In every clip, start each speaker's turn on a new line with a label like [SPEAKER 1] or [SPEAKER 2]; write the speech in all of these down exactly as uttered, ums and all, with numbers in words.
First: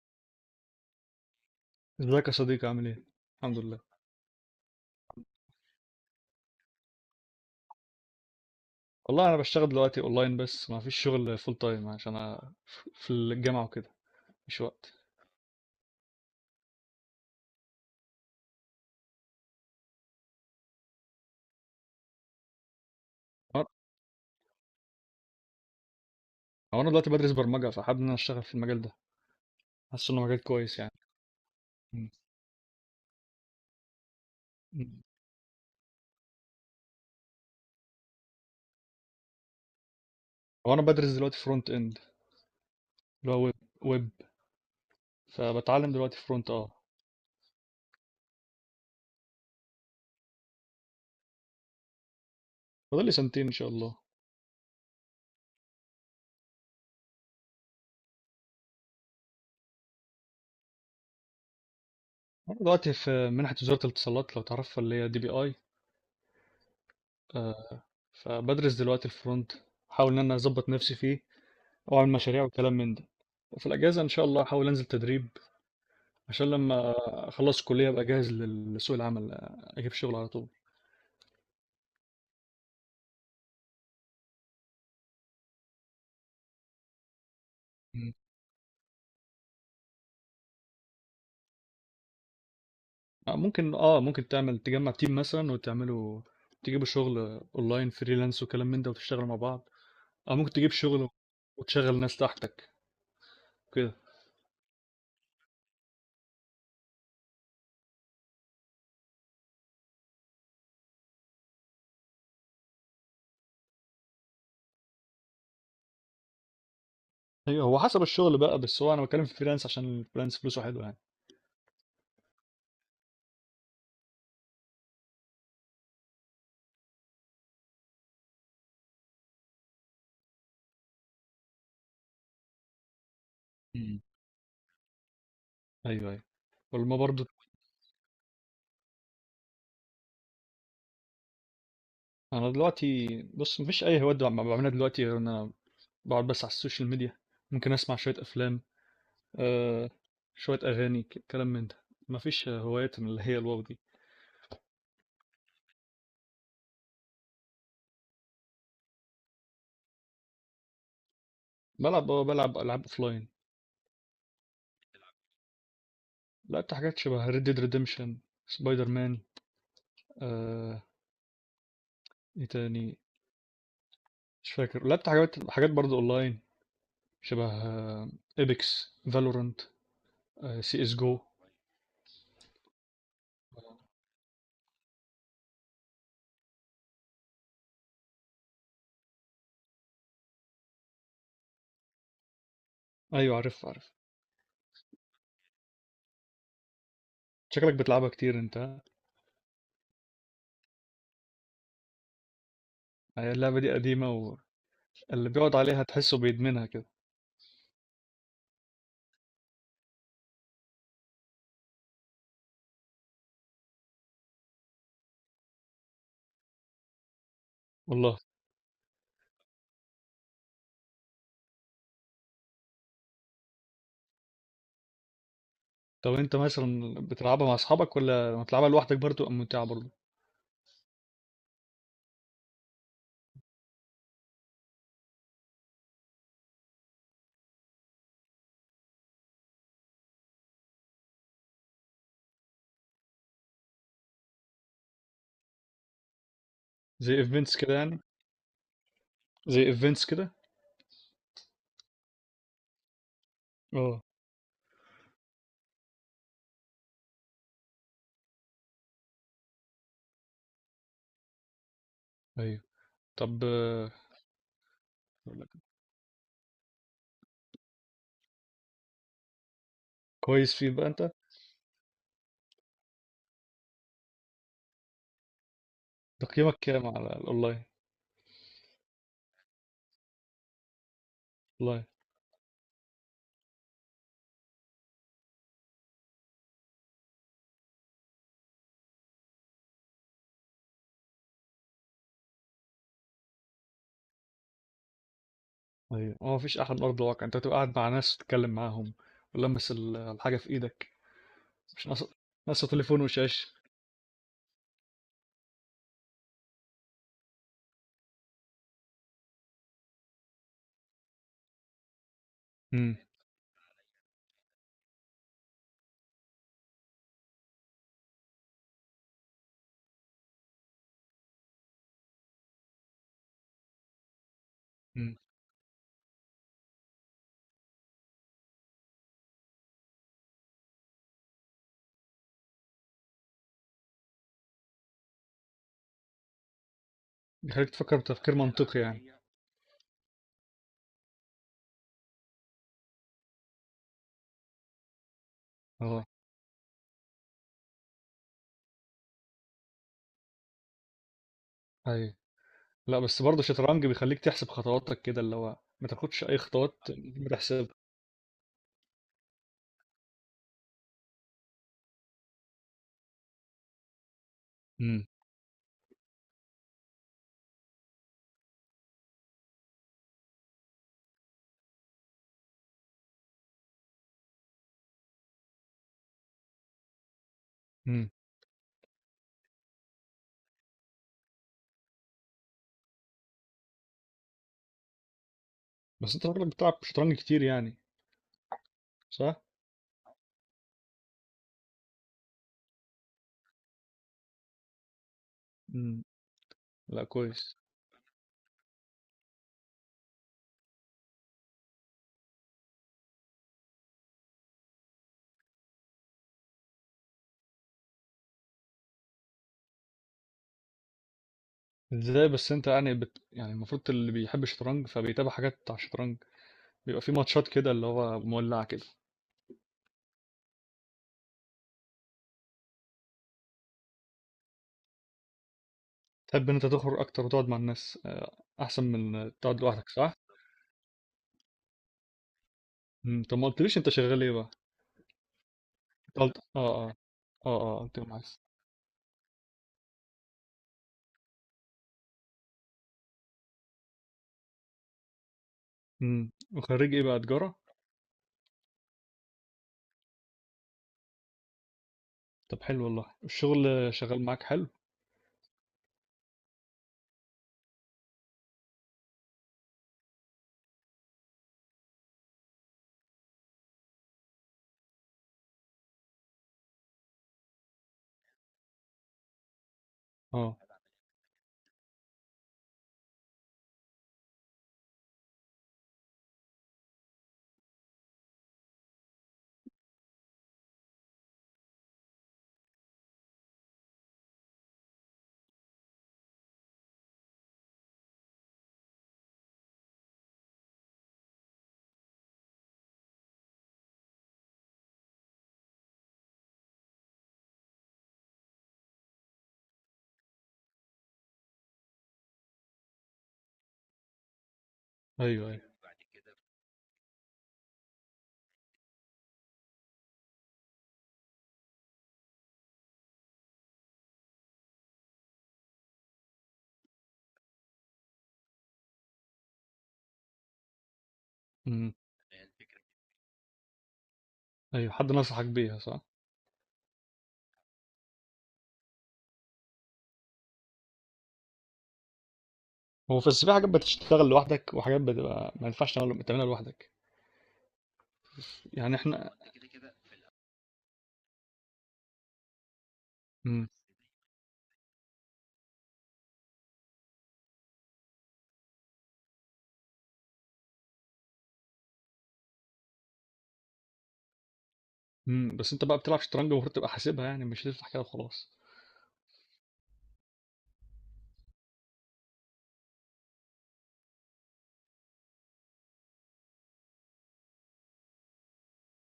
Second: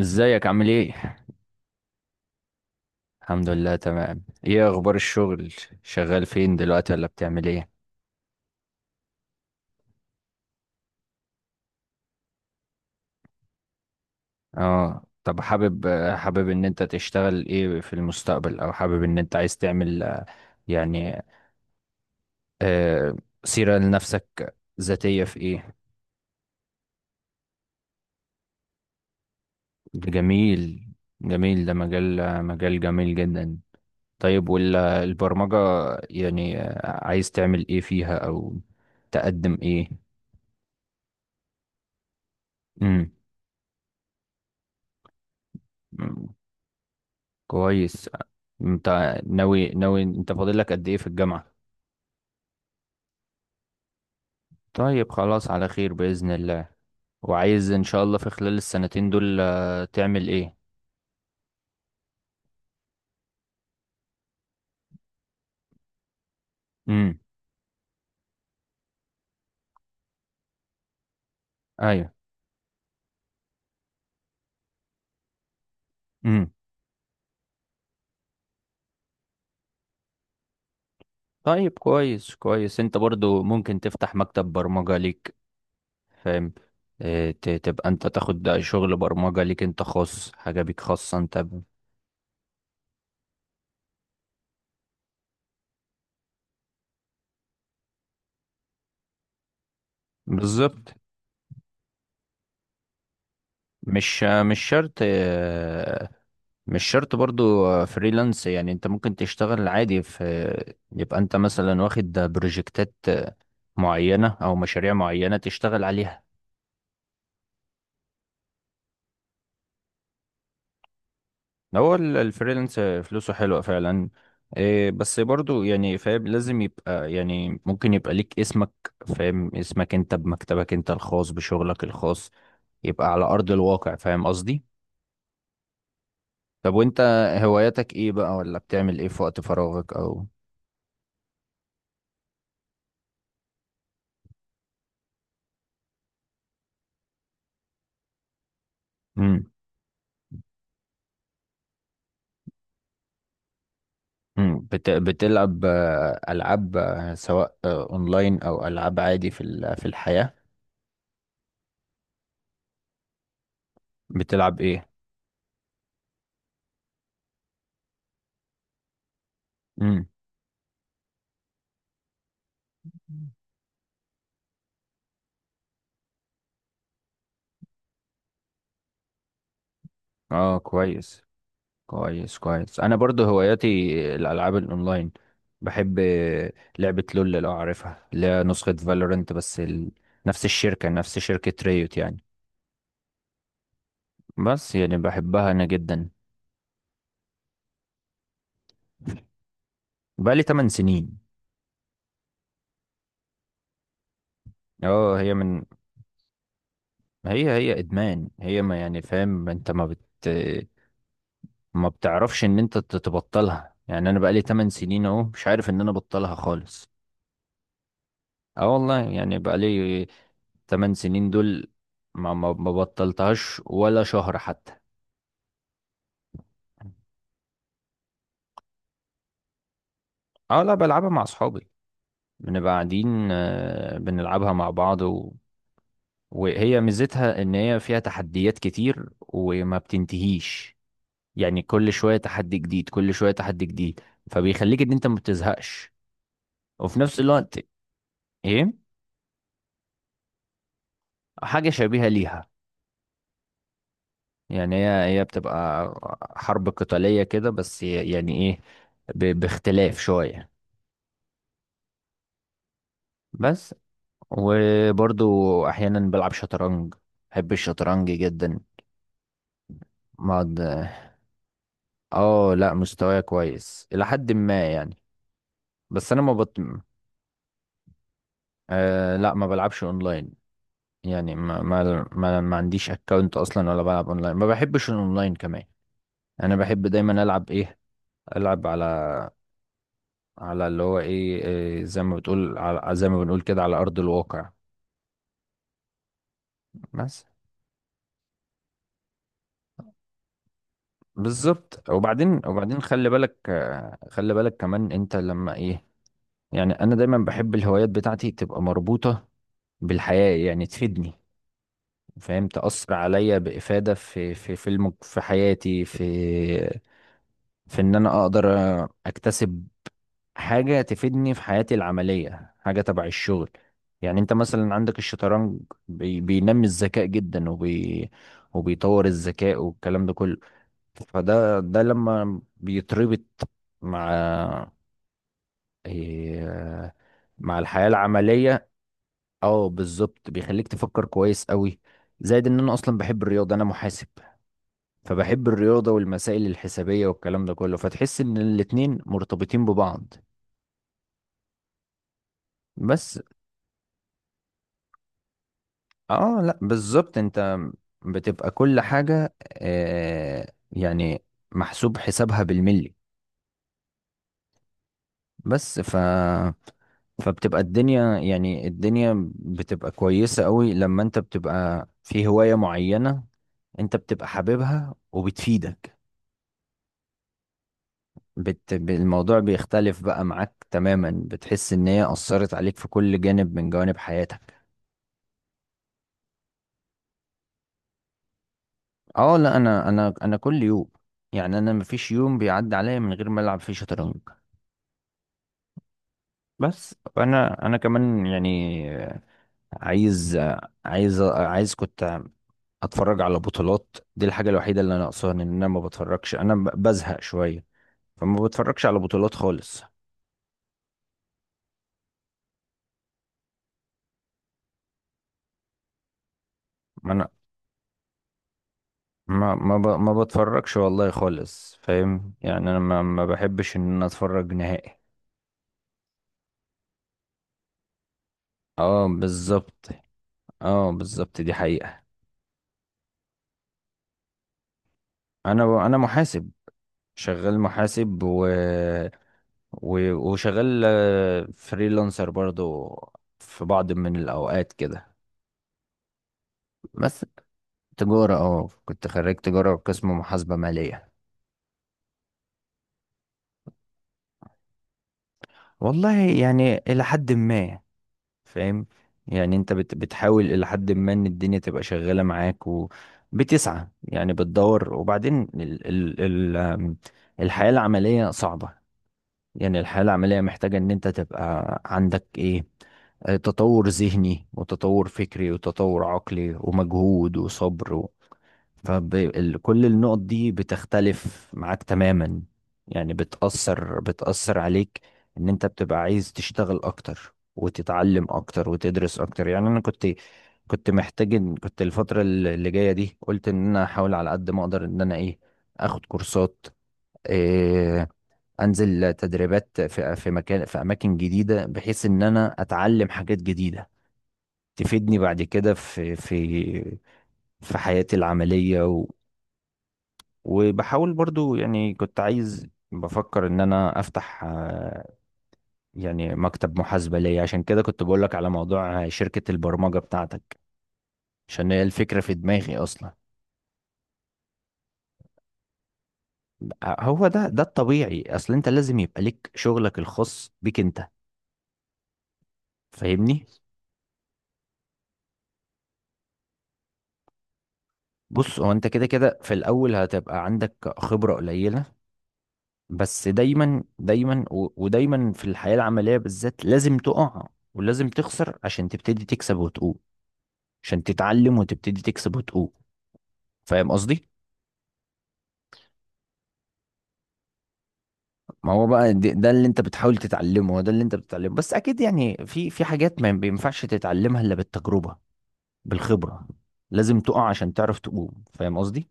[SPEAKER 1] ازيك عامل ايه؟
[SPEAKER 2] ازيك يا صديقي عامل ايه؟
[SPEAKER 1] الحمد
[SPEAKER 2] الحمد
[SPEAKER 1] لله
[SPEAKER 2] لله.
[SPEAKER 1] تمام. ايه اخبار الشغل؟ شغال فين دلوقتي ولا بتعمل ايه؟
[SPEAKER 2] والله انا بشتغل دلوقتي اونلاين بس ما فيش شغل فول تايم عشان انا ف- في الجامعه وكده. مفيش وقت.
[SPEAKER 1] اه طب حابب حابب ان انت تشتغل ايه في المستقبل، او حابب ان انت عايز تعمل، آه، يعني آه
[SPEAKER 2] هو
[SPEAKER 1] سيرة لنفسك ذاتية في ايه؟
[SPEAKER 2] هو انا دلوقتي بدرس برمجه فحابب ان انا اشتغل في المجال ده. حاسس انه مجال كويس
[SPEAKER 1] جميل.
[SPEAKER 2] يعني.
[SPEAKER 1] جميل، ده
[SPEAKER 2] مم.
[SPEAKER 1] مجال مجال جميل جدا. طيب
[SPEAKER 2] مم.
[SPEAKER 1] والبرمجة، يعني آه، عايز تعمل ايه فيها، او تقدم ايه؟
[SPEAKER 2] هو انا بدرس دلوقتي فرونت اند اللي هو ويب ويب فبتعلم دلوقتي
[SPEAKER 1] امم
[SPEAKER 2] فرونت اه
[SPEAKER 1] كويس. انت ناوي ناوي، انت فاضل لك قد ايه في الجامعة؟
[SPEAKER 2] فاضل لي سنتين ان شاء الله.
[SPEAKER 1] طيب، خلاص على خير بإذن الله. وعايز ان شاء الله في خلال السنتين دول آه، تعمل ايه؟
[SPEAKER 2] انا دلوقتي في منحه وزاره الاتصالات لو تعرفها اللي هي دي بي اي
[SPEAKER 1] امم.
[SPEAKER 2] آه، فبدرس دلوقتي الفرونت، احاول ان انا اظبط نفسي فيه
[SPEAKER 1] ايوه.
[SPEAKER 2] واعمل مشاريع وكلام من ده. وفي الأجازة إن شاء الله هحاول أنزل تدريب
[SPEAKER 1] امم.
[SPEAKER 2] عشان لمّا أخلّص الكلية أبقى جاهز لل لسوق العمل، أجيب شغل على طول.
[SPEAKER 1] طيب كويس. كويس، انت برضو ممكن تفتح مكتب برمجة ليك، فاهم؟ اه، ت- تبقى انت
[SPEAKER 2] إمم.
[SPEAKER 1] تاخد شغل برمجة ليك انت خاص، حاجة بيك خاصة انت ب-
[SPEAKER 2] آه، ممكن آه، ممكن تعمل تجمّع team مثلًا وتعملوا تجيبوا شغل online freelance وكلام من ده وتشتغلوا مع بعض، أو ممكن تجيب
[SPEAKER 1] بالظبط.
[SPEAKER 2] شغل وتشغّل ناس تحتك كده.
[SPEAKER 1] مش مش شرط، آه، مش شرط برضو، آه، فريلانس. يعني انت ممكن تشتغل عادي، في يبقى انت مثلا واخد بروجكتات آه، معينة او مشاريع معينة تشتغل عليها.
[SPEAKER 2] أيوه، هو حسب الشغل بقى، بس هو أنا باتكلّم في الfreelance عشان الfreelance فلوسه حلوة يعني.
[SPEAKER 1] هو ال- الفريلانس آه، فلوسه حلوة فعلا. إيه، بس برضو يعني فاهم، لازم يبقى، يعني ممكن يبقى ليك اسمك، فاهم؟ اسمك انت بمكتبك انت الخاص بشغلك الخاص، يبقى على ارض الواقع،
[SPEAKER 2] إمم.
[SPEAKER 1] فاهم قصدي؟
[SPEAKER 2] أيوه، أيوه.
[SPEAKER 1] طب
[SPEAKER 2] والما
[SPEAKER 1] وانت
[SPEAKER 2] برضه.
[SPEAKER 1] هواياتك ايه بقى، ولا بتعمل ايه في وقت فراغك؟ او
[SPEAKER 2] أنا دلوقتي بُص، ما فيش أي هوايات د باعملها دلوقتي غير إن أنا باقعد بس على السوشيال ميديا، ممكن أسمع شوية أفلام.
[SPEAKER 1] مم.
[SPEAKER 2] آه شوية أغاني ك- كلام من ده. مفيش هوايات من اللي هي الواو دي.
[SPEAKER 1] مم. بت... بتلعب آه، ألعاب آه، سواء آه، أونلاين أو ألعاب عادي في ال... في الحياة؟
[SPEAKER 2] بلعب آه، بلعب ألعاب أوفلاين.
[SPEAKER 1] بتلعب إيه؟
[SPEAKER 2] لعبت حاجات شبه ريد ديد ريديمشن، سبايدر مان.
[SPEAKER 1] مم.
[SPEAKER 2] آه إيه تاني، مش فاكر. لعبت حاجات حاجات برضه أونلاين شبه إبكس، فالورانت،
[SPEAKER 1] اه
[SPEAKER 2] سي إس جو.
[SPEAKER 1] كويس. كويس كويس، أنا برضو هواياتي الألعاب الأونلاين. بحب آه، لعبة لول، لو عارفها، اللي هي نسخة فالورنت، بس ال... نفس الشركة نفس شركة ريوت يعني.
[SPEAKER 2] أيوة، عارف عارف.
[SPEAKER 1] بس يعني بحبها أنا جدا.
[SPEAKER 2] شكلك بتلعبها كتير أنت ها؟
[SPEAKER 1] بقالي 8 سنين.
[SPEAKER 2] هي اللعبة دي قديمة. واللي
[SPEAKER 1] اه هي
[SPEAKER 2] بيقعد
[SPEAKER 1] من،
[SPEAKER 2] عليها تحسه بيدمنها كده.
[SPEAKER 1] هي هي ادمان، هي، ما يعني، فاهم انت ما بت ما بتعرفش ان انت ت- تبطلها. يعني انا بقالي 8 سنين اهو، مش عارف ان انا ابطلها خالص.
[SPEAKER 2] والله.
[SPEAKER 1] اه والله يعني بقالي 8 سنين دول، ما ما ما بطلتهاش ولا شهر حتى.
[SPEAKER 2] طب أنت مثلا بتلعبها مع أصحابك ولا بتلعبها لوحدك برضه؟ أم ممتعة برضه؟
[SPEAKER 1] اه لا، بلعبها مع اصحابي. بنبقى قاعدين آه، بنلعبها مع بعض و... وهي ميزتها ان هي فيها تحديات كتير وما بتنتهيش، يعني كل شوية تحدي جديد، كل شوية تحدي جديد. فبيخليك ان انت ما بتزهقش، وفي
[SPEAKER 2] زي
[SPEAKER 1] نفس
[SPEAKER 2] إيفنتس
[SPEAKER 1] الوقت.
[SPEAKER 2] كده يعني.
[SPEAKER 1] ايه،
[SPEAKER 2] زي ايفنتس كده.
[SPEAKER 1] حاجة شبيهة ليها.
[SPEAKER 2] اه،
[SPEAKER 1] يعني هي هي بتبقى حرب قتالية كده، بس ي- يعني ايه، ب- باختلاف شوية.
[SPEAKER 2] ايوه. طب
[SPEAKER 1] بس.
[SPEAKER 2] آه، أقول لك،
[SPEAKER 1] وبرضو احيانا بلعب شطرنج، بحب الشطرنج جدا.
[SPEAKER 2] كويس
[SPEAKER 1] بقعد.
[SPEAKER 2] فيه بقى انت.
[SPEAKER 1] اه لا، مستواي كويس الى حد ما يعني، بس انا ما بط...
[SPEAKER 2] تقييمك كام على الاونلاين؟
[SPEAKER 1] آه لا، ما بلعبش اونلاين. يعني ما
[SPEAKER 2] اونلاين؟
[SPEAKER 1] ما ما, ما عنديش اكونت اصلا، ولا بلعب اونلاين، ما بحبش الاونلاين كمان. انا بحب دايما العب ايه، العب على، على اللي هو ايه، إيه، زي ما بتقول على زي ما بنقول كده على ارض الواقع.
[SPEAKER 2] ايوه، هو مفيش احلى من ارض
[SPEAKER 1] بس.
[SPEAKER 2] الواقع، انت تبقى قاعد مع ناس تتكلم معاهم ولمس ال- الحاجه في ايدك. مش
[SPEAKER 1] بالظبط.
[SPEAKER 2] ناقصه
[SPEAKER 1] وبعدين
[SPEAKER 2] ناقصه
[SPEAKER 1] وبعدين
[SPEAKER 2] تليفون
[SPEAKER 1] خلي بالك
[SPEAKER 2] وشاشه.
[SPEAKER 1] آه، خلي بالك كمان، انت لما ايه، يعني انا دايما بحب الهوايات بتاعتي تبقى مربوطة بالحياة، يعني تفيدني، فاهم؟ تأثر
[SPEAKER 2] امم.
[SPEAKER 1] عليا بإفادة في في في الم... في حياتي، في. في ان انا اقدر اكتسب حاجة تفيدني في حياتي العملية، حاجة تبع الشغل. يعني انت مثلا عندك
[SPEAKER 2] امم.
[SPEAKER 1] الشطرنج، بي... بينمي الذكاء جدا، وبي... وبيطور الذكاء والكلام ده كله. فده ده لما بيتربط مع، إيه... مع
[SPEAKER 2] بيخليك
[SPEAKER 1] الحياة
[SPEAKER 2] تفكر بتفكير
[SPEAKER 1] العملية.
[SPEAKER 2] منطقي يعني.
[SPEAKER 1] اه بالظبط، بيخليك تفكر كويس قوي. زائد ان انا اصلا بحب الرياضة، انا محاسب، فبحب الرياضة
[SPEAKER 2] اه،
[SPEAKER 1] والمسائل الحسابية والكلام ده كله، فتحس ان الاتنين مرتبطين ببعض.
[SPEAKER 2] ايوه. لا
[SPEAKER 1] بس.
[SPEAKER 2] بس برضه الشطرنج بيخليك تحسب خطواتك كده اللي هو ما تاخدش اي
[SPEAKER 1] اه لا
[SPEAKER 2] خطوات
[SPEAKER 1] بالظبط،
[SPEAKER 2] ما
[SPEAKER 1] انت
[SPEAKER 2] تحسبها.
[SPEAKER 1] بتبقى كل حاجة آه يعني محسوب حسابها بالملي.
[SPEAKER 2] امم.
[SPEAKER 1] بس ف فبتبقى الدنيا، يعني الدنيا بتبقى كويسة قوي لما انت بتبقى في هواية معينة، انت بتبقى حاببها وبتفيدك.
[SPEAKER 2] امم.
[SPEAKER 1] بت... ب- الموضوع بيختلف بقى معاك تماما، بتحس ان هي أثرت عليك في كل جانب من جوانب حياتك.
[SPEAKER 2] بس انت راجلك بتلعب شطرنج كتير يعني،
[SPEAKER 1] اه
[SPEAKER 2] صح؟
[SPEAKER 1] لا، انا انا انا كل يوم، يعني انا مفيش يوم بيعدي عليا من غير ما العب فيه شطرنج.
[SPEAKER 2] امم.
[SPEAKER 1] بس
[SPEAKER 2] لا، كويس.
[SPEAKER 1] انا انا كمان يعني، عايز عايز عايز كنت اتفرج على بطولات. دي الحاجه الوحيده اللي انا ناقصاها، ان انا ما بتفرجش، انا ب- بزهق شويه، فما بتفرجش على بطولات خالص.
[SPEAKER 2] ازاي بس انت يعني بت... يعني المفروض اللي بيحب الشطرنج فبيتابع حاجات بتاع الشطرنج، بيبقى
[SPEAKER 1] ما
[SPEAKER 2] في
[SPEAKER 1] انا،
[SPEAKER 2] ماتشات كده اللي هو مولعة كده.
[SPEAKER 1] ما ما ب- ما بتفرجش والله خالص، فاهم؟ يعني انا ما ما بحبش ان انا اتفرج نهائي.
[SPEAKER 2] تحب ان انت تخرج اكتر وتقعد مع الناس آه، احسن
[SPEAKER 1] اه
[SPEAKER 2] من تقعد
[SPEAKER 1] بالظبط.
[SPEAKER 2] لوحدك صح؟
[SPEAKER 1] اه بالظبط، دي حقيقه.
[SPEAKER 2] مم، طب ما قلتليش انت شغال ايه بقى؟
[SPEAKER 1] انا انا
[SPEAKER 2] انت قلت
[SPEAKER 1] محاسب.
[SPEAKER 2] اه، اه، اه، اه،
[SPEAKER 1] شغال
[SPEAKER 2] آه، قلت لي
[SPEAKER 1] محاسب،
[SPEAKER 2] معاك.
[SPEAKER 1] و و- وشغال آه، فريلانسر برضو في بعض من الأوقات كده.
[SPEAKER 2] امم، وخريج ايه بقى؟
[SPEAKER 1] بس
[SPEAKER 2] تجارة؟
[SPEAKER 1] تجارة. اه كنت خريج تجارة قسم محاسبة مالية.
[SPEAKER 2] طب حلو والله الشغل. شغال معاك حلو؟
[SPEAKER 1] والله يعني إلى حد ما، فاهم؟ يعني أنت بت بتحاول إلى حد ما إن الدنيا تبقى شغالة معاك، وبتسعى يعني بتدور، وبعدين ال ال ال آم، الحياة العملية صعبة. يعني الحياة العملية
[SPEAKER 2] اه،
[SPEAKER 1] محتاجة ان انت تبقى عندك ايه، آه، تطور ذهني وتطور فكري وتطور عقلي ومجهود وصبر و... فكل النقط دي بتختلف معاك تماما، يعني بتأثر بتأثر عليك، ان انت بتبقى عايز تشتغل اكتر وتتعلم اكتر وتدرس اكتر. يعني انا كنت، كنت محتاج إن- كنت الفترة اللي جاية دي قلت ان انا احاول على قد ما اقدر، ان انا ايه، اخد كورسات، آه، انزل تدريبات في في مكان في اماكن جديده، بحيث ان انا اتعلم حاجات جديده تفيدني بعد
[SPEAKER 2] ايوه، ايوه.
[SPEAKER 1] كده في في في حياتي العمليه، و وبحاول برضو، يعني كنت عايز بفكر ان انا افتح، آه، يعني مكتب محاسبه ليا، عشان كده كنت بقول لك على موضوع شركه البرمجه بتاعتك، عشان هي
[SPEAKER 2] امم،
[SPEAKER 1] الفكره في دماغي اصلا.
[SPEAKER 2] ايوه، حد نصحك بيها صح؟
[SPEAKER 1] هو ده ده الطبيعي، اصل انت لازم يبقى لك شغلك الخاص بيك انت،
[SPEAKER 2] هو في بس
[SPEAKER 1] فاهمني؟
[SPEAKER 2] في حاجات بتشتغل لوحدك وحاجات بتبقى ما ينفعش تعمل- تعملها لوحدك.
[SPEAKER 1] بص، هو انت
[SPEAKER 2] يعني
[SPEAKER 1] كده
[SPEAKER 2] احنا.
[SPEAKER 1] كده في الاول هتبقى عندك خبرة قليلة، بس
[SPEAKER 2] مم.
[SPEAKER 1] دايما دايما و- ودايما في الحياة العملية بالذات لازم تقع، ولازم تخسر عشان تبتدي تكسب وتقوم، عشان تتعلم وتبتدي تكسب وتقوم، فاهم قصدي؟
[SPEAKER 2] إمم، بس أنت بقى بتلعب شطرنج المفروض تبقى حاسبها يعني، مش تفتح كده وخلاص.
[SPEAKER 1] ما هو بقى دي- ده اللي انت بتحاول تتعلمه، هو ده اللي انت بتتعلمه، بس اكيد يعني في في حاجات ما بينفعش تتعلمها الا بالتجربة، بالخبرة. لازم تقع عشان تعرف تقوم، فاهم قصدي؟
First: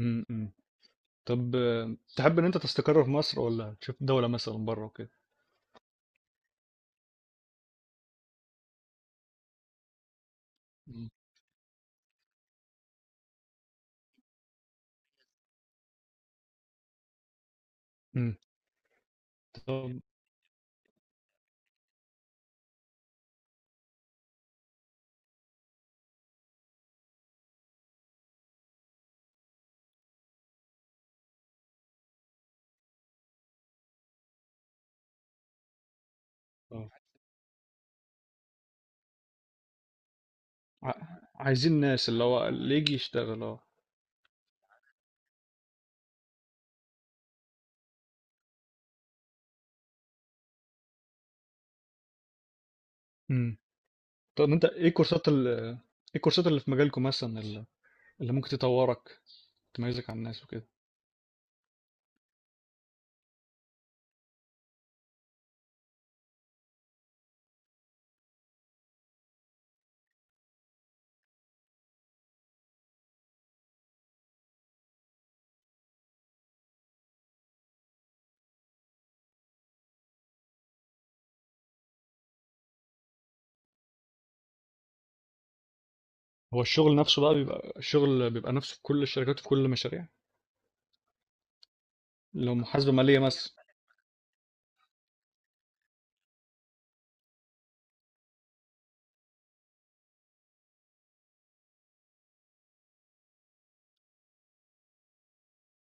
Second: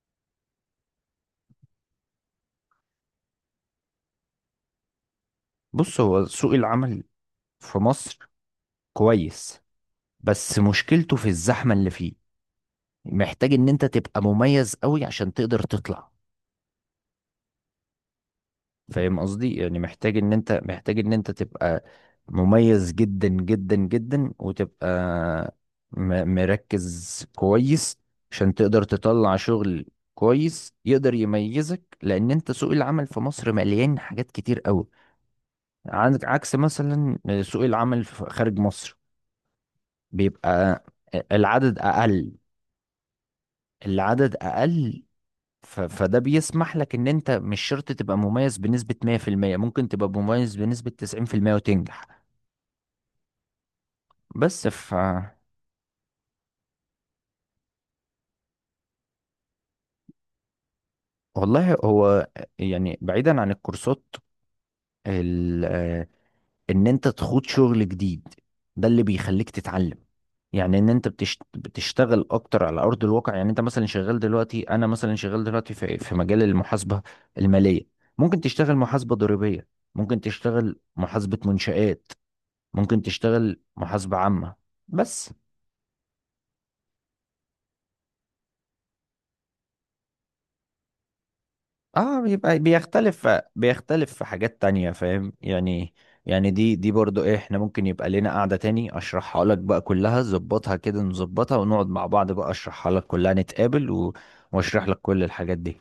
[SPEAKER 2] إمم، إمم. طب آه، تحب إن أنت تستقر في مصر والّا تشوف دولة مثلًا برّه وكده؟
[SPEAKER 1] بص، هو سوق العمل في مصر كويس، بس
[SPEAKER 2] إمم،
[SPEAKER 1] مشكلته في الزحمة اللي فيه، محتاج ان انت تبقى مميز قوي عشان تقدر تطلع،
[SPEAKER 2] إمم.
[SPEAKER 1] فاهم قصدي؟ يعني
[SPEAKER 2] طب
[SPEAKER 1] محتاج ان انت، محتاج ان انت تبقى مميز جدا جدا جدا، وتبقى م- مركز كويس عشان تقدر تطلع شغل كويس يقدر يميزك. لان انت سوق العمل في مصر مليان حاجات كتير قوي، عندك عكس
[SPEAKER 2] آه،
[SPEAKER 1] مثلا سوق العمل في- خارج مصر، بيبقى
[SPEAKER 2] ع عايزين
[SPEAKER 1] العدد
[SPEAKER 2] ناس اللي
[SPEAKER 1] اقل،
[SPEAKER 2] هو اللي ييجي يشتغل آه.
[SPEAKER 1] العدد اقل. ف... فده بيسمح لك ان انت مش شرط تبقى مميز بنسبة مية في المية، ممكن تبقى مميز بنسبة تسعين في المية وتنجح.
[SPEAKER 2] إمم. طب أنت
[SPEAKER 1] بس
[SPEAKER 2] إيه
[SPEAKER 1] ف
[SPEAKER 2] الكورسات، ال إيه الكورسات اللي في مجالكم، مثلًا ال اللي ممكن تطوّرك، تميّزك عن الناس وكده؟
[SPEAKER 1] والله، هو يعني بعيدا عن الكورسات، ال... آه، ان انت تخوض شغل جديد، ده اللي بيخليك تتعلم. يعني ان انت بتشت... بتشتغل اكتر على ارض الواقع. يعني انت مثلا شغال دلوقتي انا مثلا شغال دلوقتي في في مجال المحاسبة المالية، ممكن تشتغل محاسبة ضريبية، ممكن تشتغل محاسبة منشآت، ممكن تشتغل محاسبة عامة. بس
[SPEAKER 2] هو الشغل نفسه بقى، بيبقى الشغل بيبقى نفسه في كل الشركات وفي كل المشاريع؟
[SPEAKER 1] اه
[SPEAKER 2] لو
[SPEAKER 1] بيبقى
[SPEAKER 2] محاسبة مالية
[SPEAKER 1] بيختلف،
[SPEAKER 2] مثلًا،
[SPEAKER 1] بيختلف في حاجات تانية، فاهم يعني؟ يعني دي دي برضو ايه، احنا ممكن يبقى لنا قعدة تاني اشرحها لك بقى كلها، ظبطها كده نظبطها ونقعد مع بعض بقى اشرحها لك كلها، نتقابل و... واشرح لك كل الحاجات دي.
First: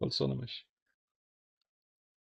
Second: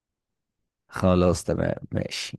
[SPEAKER 2] خلصانة ماشي.
[SPEAKER 1] خلاص تمام ماشي.